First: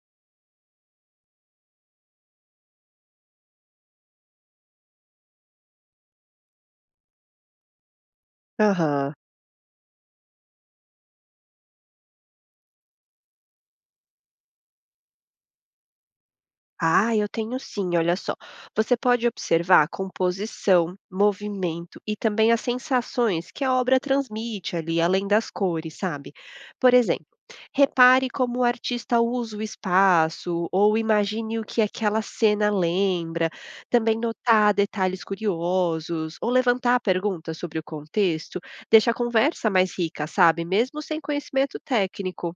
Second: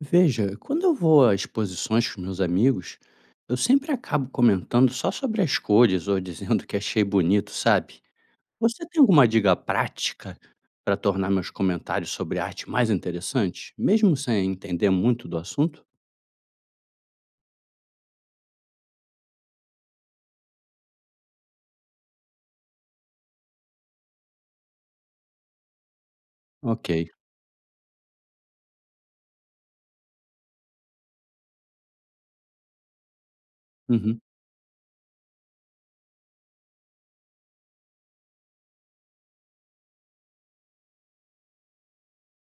Veja, quando eu vou a exposições com meus amigos, eu sempre acabo comentando só sobre as cores ou dizendo que achei bonito, sabe? Você tem Aham. alguma dica prática para tornar meus comentários sobre arte mais interessantes, mesmo sem entender muito do assunto? Ah, eu tenho sim, olha só. Você pode observar a composição, movimento e também as sensações que a obra transmite ali, além das cores, sabe? Ok. Por exemplo, repare como o artista usa o espaço, ou imagine o que aquela cena lembra. Também Uhum. notar detalhes curiosos, ou levantar perguntas sobre o contexto, deixa a conversa mais rica, sabe? Mesmo sem conhecimento técnico.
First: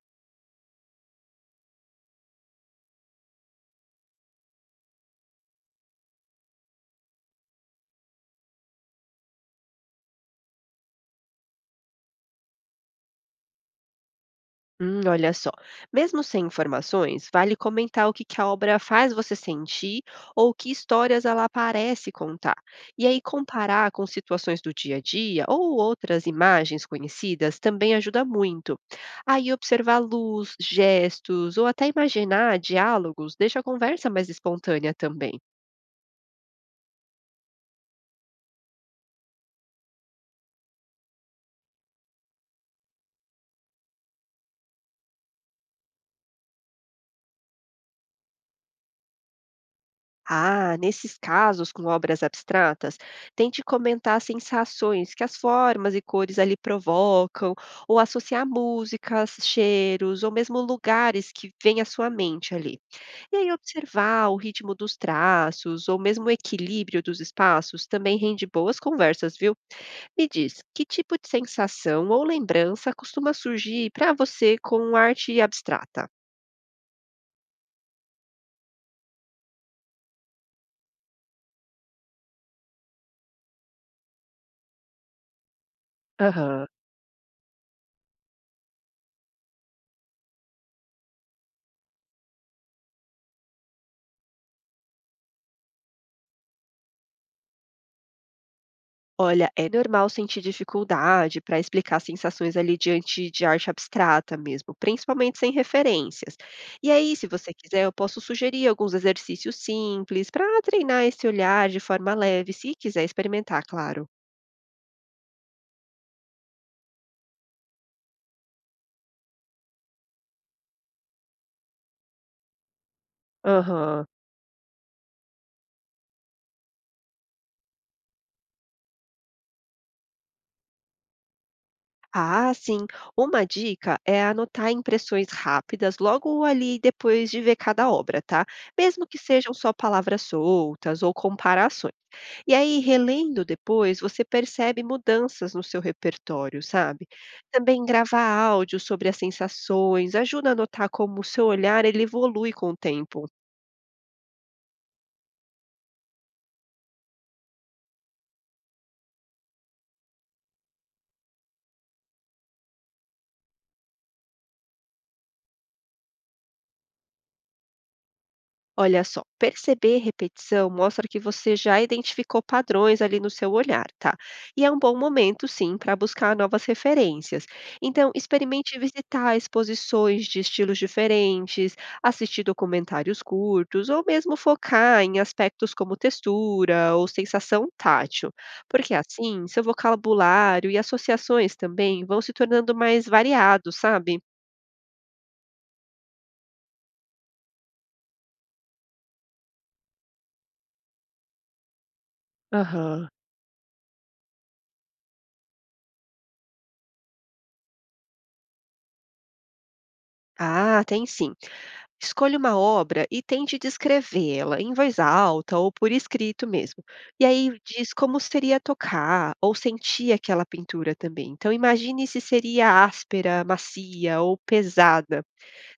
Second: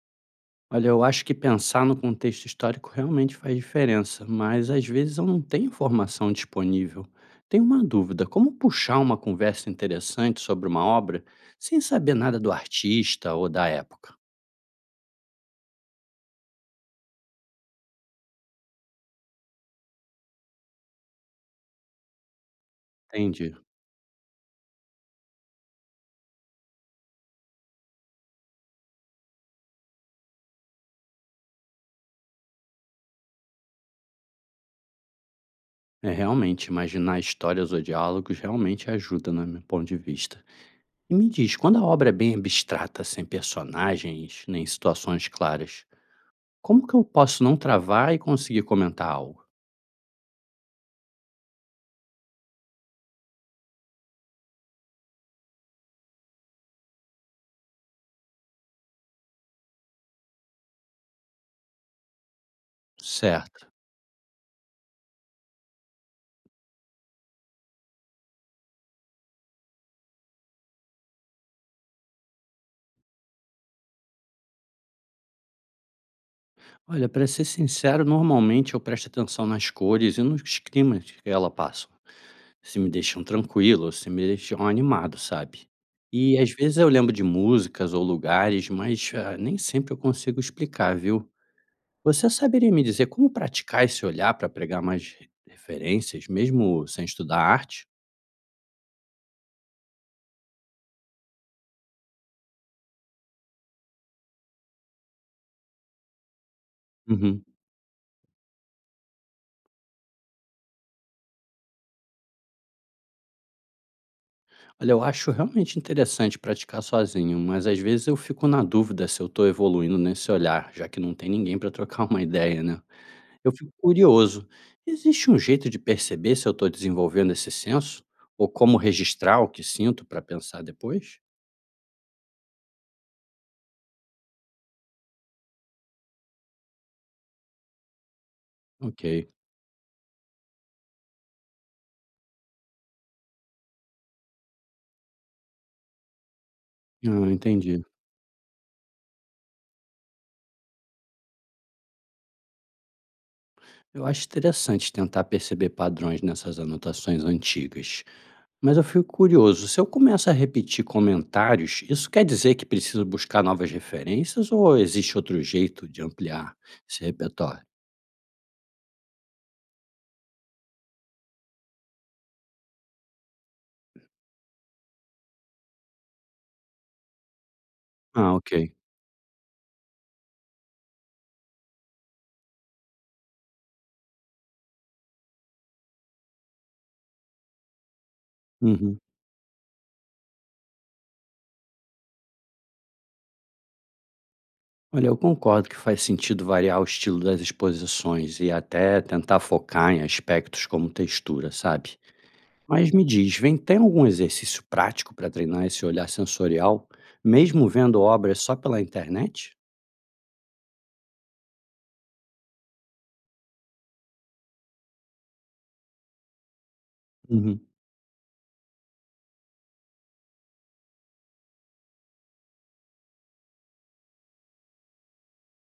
Olha, eu acho que pensar no contexto histórico realmente faz diferença, mas às vezes eu não tenho informação disponível. Tenho uma dúvida: como puxar uma conversa interessante sobre uma obra sem saber nada do artista ou da época? Olha só. Mesmo sem informações, vale comentar o que que a obra faz você sentir ou que histórias ela parece contar. E aí Entendi. comparar com situações do dia a dia ou outras imagens conhecidas também ajuda muito. Aí observar luz, gestos ou até imaginar diálogos deixa a conversa mais espontânea também. É, realmente imaginar histórias ou diálogos realmente ajuda, no meu ponto de vista. E me diz, quando a obra é bem abstrata, sem personagens nem situações claras, como que eu posso não travar e conseguir comentar algo? Ah, nesses casos com obras abstratas, tente comentar sensações que as formas e cores ali provocam, ou associar músicas, cheiros, ou mesmo lugares que vêm à sua mente ali. E aí Certo. observar o ritmo dos traços, ou mesmo o equilíbrio dos espaços, também rende boas conversas, viu? Me diz, que tipo de sensação ou lembrança costuma surgir para você com arte abstrata? Olha, para ser sincero, normalmente eu presto atenção nas cores e nos climas que ela passa, se me deixam tranquilo, se me deixam animado, sabe? E às Aham. vezes eu lembro de músicas ou lugares, mas nem sempre eu consigo explicar, viu? Você saberia me dizer como praticar esse olhar para pegar mais referências, mesmo sem estudar arte? Olha, é normal sentir dificuldade para explicar sensações ali diante de arte abstrata mesmo, principalmente sem referências. E aí, se Uhum. você quiser, eu posso sugerir alguns exercícios simples para treinar esse olhar de forma leve, se quiser experimentar, claro. Olha, eu acho realmente interessante praticar sozinho, mas às vezes eu fico na dúvida se eu estou evoluindo nesse olhar, já que não tem ninguém para trocar uma ideia, né? Eu fico Aham. curioso, existe um jeito de perceber se eu estou desenvolvendo esse senso? Ou como registrar o que sinto para pensar depois? Ah, sim. Uma dica é anotar impressões rápidas logo ali depois de ver cada obra, tá? Mesmo que Ok, sejam só palavras soltas ou comparações. E aí, relendo depois, você percebe mudanças no seu repertório, sabe. ah, entendi. Também gravar áudio sobre as sensações ajuda a notar como o seu olhar ele evolui com o tempo. Eu acho interessante tentar perceber padrões nessas anotações antigas, mas eu fico curioso, se eu começo a repetir comentários, isso quer dizer que preciso buscar novas referências ou existe outro jeito de ampliar esse repertório? Olha só, perceber repetição mostra que você já identificou padrões ali no seu olhar, tá? E é um bom momento, sim, para buscar novas referências. Então, Ah, ok. experimente visitar exposições de estilos diferentes, assistir documentários curtos, ou mesmo focar em aspectos como textura ou sensação tátil, porque Uhum. assim seu vocabulário e associações também vão se tornando mais variados, sabe? Olha, eu concordo que faz sentido variar o estilo das exposições e até tentar focar em aspectos como textura, sabe? Mas me Aham. diz, vem, tem algum exercício prático para treinar esse olhar sensorial, mesmo vendo obras só pela internet? Ah, tem sim. Escolha uma obra e tente descrevê-la em voz alta ou por escrito mesmo. E aí Uhum. diz como seria tocar ou sentir aquela pintura também. Então imagine se seria áspera, macia ou pesada.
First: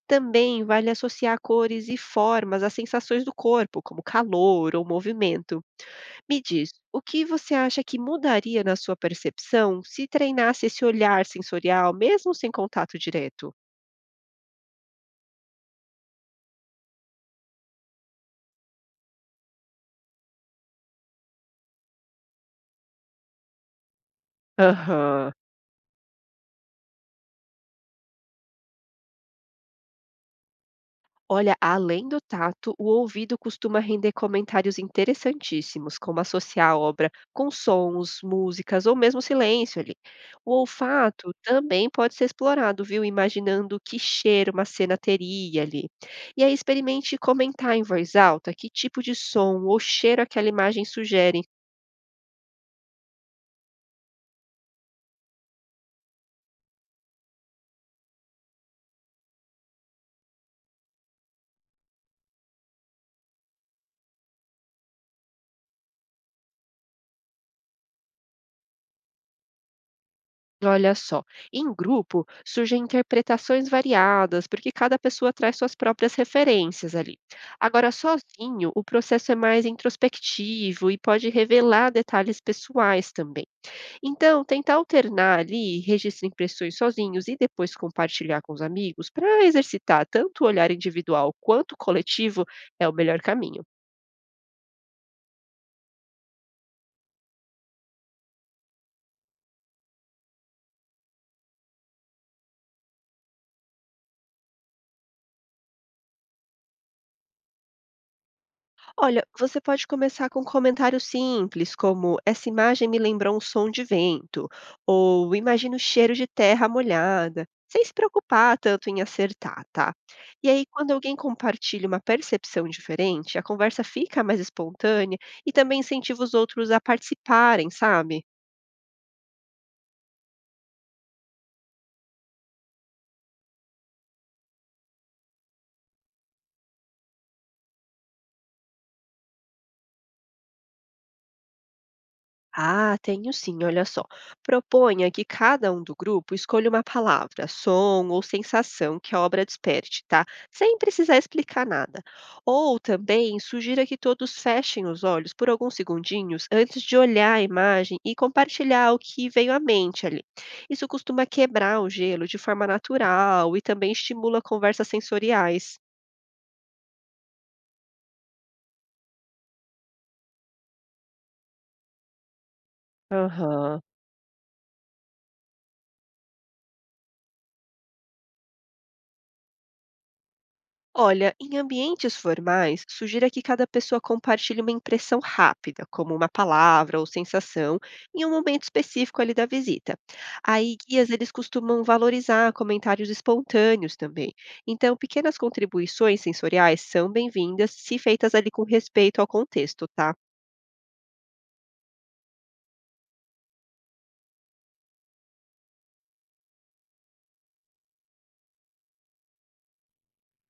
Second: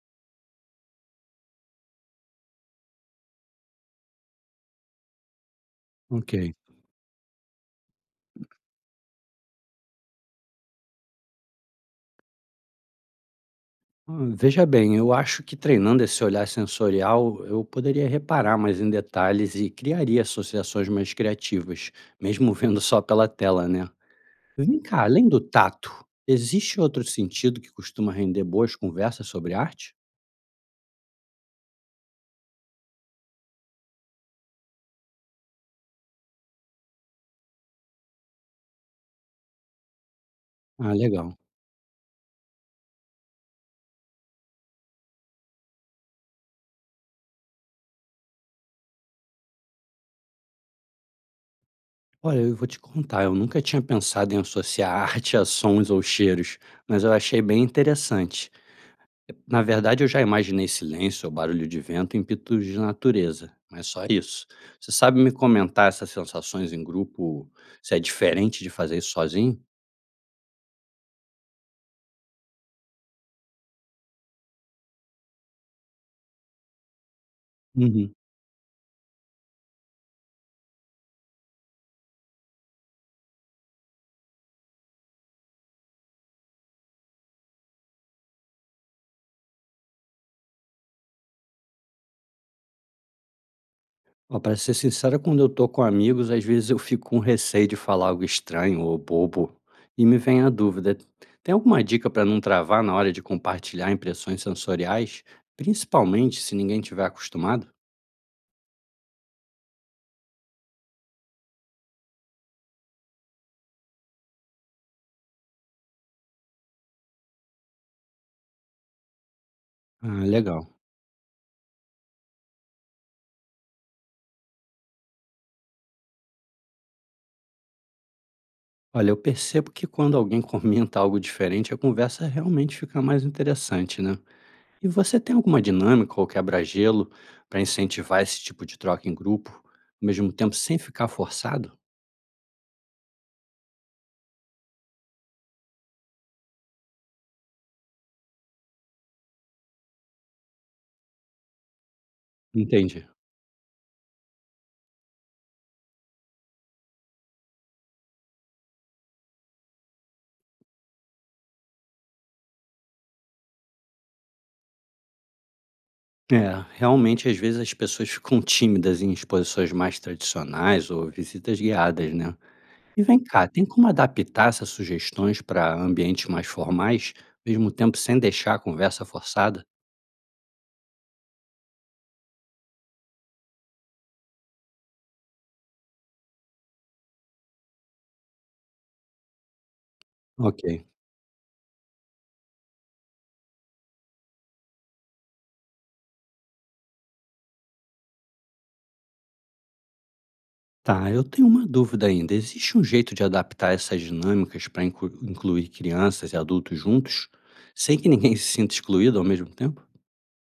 Também vale associar cores e formas às sensações do corpo, como calor ou movimento. Ok. Me diz, o que você acha que mudaria na sua percepção se treinasse esse olhar sensorial, mesmo sem contato direto? Ah, veja bem, eu acho que treinando esse olhar sensorial, eu poderia reparar mais em detalhes e criaria associações mais criativas, mesmo vendo só pela tela, né? Vem cá, além Aham. do tato, existe outro sentido que costuma render boas conversas sobre arte? Olha, além do tato, o ouvido costuma render comentários interessantíssimos, como associar a obra com sons, músicas ou mesmo silêncio ali. O Ah, olfato legal. também pode ser explorado, viu? Imaginando que cheiro uma cena teria ali. E aí experimente comentar em voz alta que tipo de som ou cheiro aquela imagem sugere. Olha, eu vou te contar, eu nunca tinha pensado em associar arte a sons ou cheiros, mas eu achei bem interessante. Na verdade, eu já imaginei silêncio ou barulho de vento em pitos de natureza, mas só isso. Você sabe me comentar essas sensações em grupo, se é diferente de fazer isso sozinho? Olha só, em grupo surgem interpretações variadas, porque cada pessoa traz suas próprias referências ali. Agora, Uhum. sozinho, o processo é mais introspectivo e pode revelar detalhes pessoais também. Então, tentar alternar ali, registra impressões sozinhos e depois compartilhar com os amigos, para exercitar tanto o olhar individual quanto o coletivo, é o melhor caminho. Ó, pra ser sincero, quando eu tô com amigos, às vezes eu fico com receio de falar algo estranho ou bobo e me vem a dúvida. Tem alguma dica para não travar na hora de compartilhar impressões sensoriais, principalmente se ninguém tiver acostumado? Olha, você pode começar com comentários simples, como essa imagem me lembrou um som de vento, ou imagina o cheiro de terra molhada, sem se preocupar tanto em acertar, tá? Ah, E legal. aí, quando alguém compartilha uma percepção diferente, a conversa fica mais espontânea e também incentiva os outros a participarem, sabe? Olha, eu percebo que quando alguém comenta algo diferente, a conversa realmente fica mais interessante, né? E você tem alguma dinâmica ou quebra-gelo para incentivar esse tipo de troca em grupo, ao mesmo tempo sem ficar forçado? Ah, tenho sim, olha só. Proponha que cada um do grupo escolha uma palavra, som ou sensação que a obra desperte, tá? Sem precisar explicar nada. Ou Entendi. também sugira que todos fechem os olhos por alguns segundinhos antes de olhar a imagem e compartilhar o que veio à mente ali. Isso costuma quebrar o gelo de forma natural e também estimula conversas sensoriais. É, realmente, às vezes, as pessoas ficam tímidas em exposições mais tradicionais ou visitas guiadas, né? E vem cá, tem Aham. como adaptar essas sugestões para ambientes mais formais, mesmo tempo sem deixar a conversa forçada? Olha, em ambientes formais, sugira que cada pessoa compartilhe uma impressão rápida, como uma palavra ou sensação, em um momento específico ali da visita. Ok. Aí, guias, eles costumam valorizar comentários espontâneos também. Então, pequenas contribuições sensoriais são bem-vindas se feitas ali com respeito ao contexto, tá? Tá, eu tenho uma dúvida ainda. Existe um jeito de adaptar essas dinâmicas para incluir crianças e adultos juntos, sem que ninguém se sinta excluído ao mesmo tempo?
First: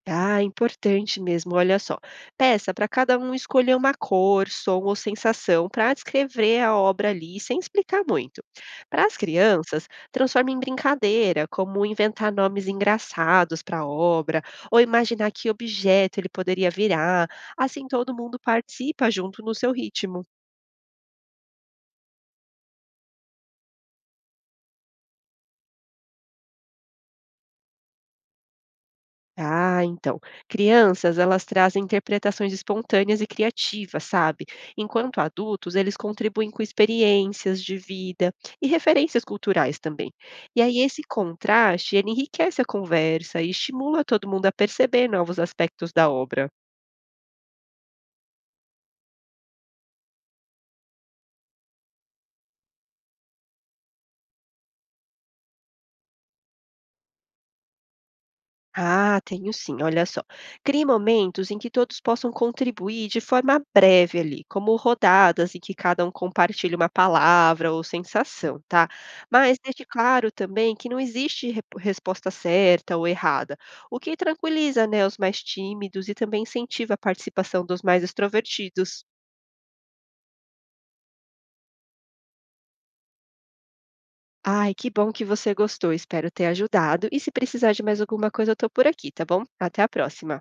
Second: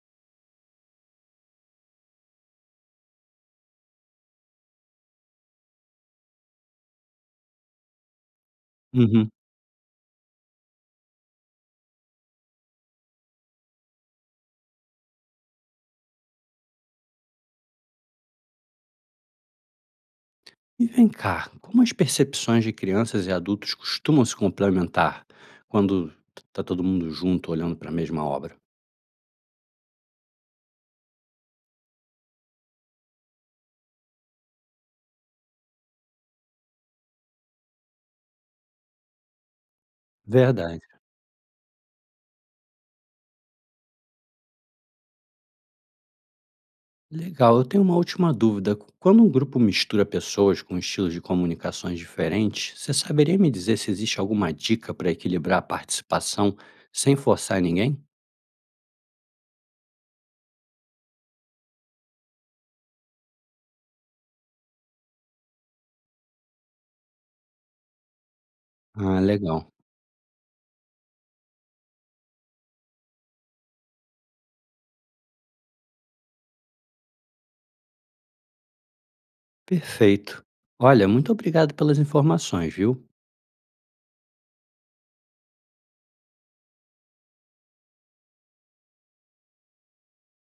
Ah, importante mesmo, olha só. Peça para cada um escolher uma cor, som ou sensação para descrever a obra ali, sem explicar muito. Para as crianças, transforme em brincadeira, como inventar nomes engraçados para a obra, ou imaginar que objeto ele poderia virar. Assim todo mundo participa junto no seu ritmo. E vem cá, como as percepções de crianças e adultos costumam se complementar quando tá todo mundo junto olhando para a mesma obra? Ah, então. Crianças, elas trazem interpretações espontâneas e criativas, sabe? Enquanto adultos, eles contribuem com experiências de vida e referências culturais também. E Verdade. aí esse contraste, ele enriquece a conversa e estimula todo mundo a perceber novos aspectos da obra. Legal, eu tenho uma última dúvida. Quando um grupo mistura pessoas com estilos de comunicações diferentes, você saberia me dizer se existe alguma dica para equilibrar a participação sem forçar ninguém? Ah, tenho sim, olha só. Crie momentos em que todos possam contribuir de forma breve ali, como rodadas em que cada um compartilha uma palavra ou sensação, tá? Ah, Mas legal. deixe claro também que não existe resposta certa ou errada, o que tranquiliza, né, os mais tímidos e também incentiva a participação dos mais extrovertidos. Perfeito. Olha, muito obrigado pelas informações, viu? Ai, que bom que você gostou, espero ter ajudado. E se precisar de mais alguma coisa, eu tô por aqui, tá bom? Até a próxima.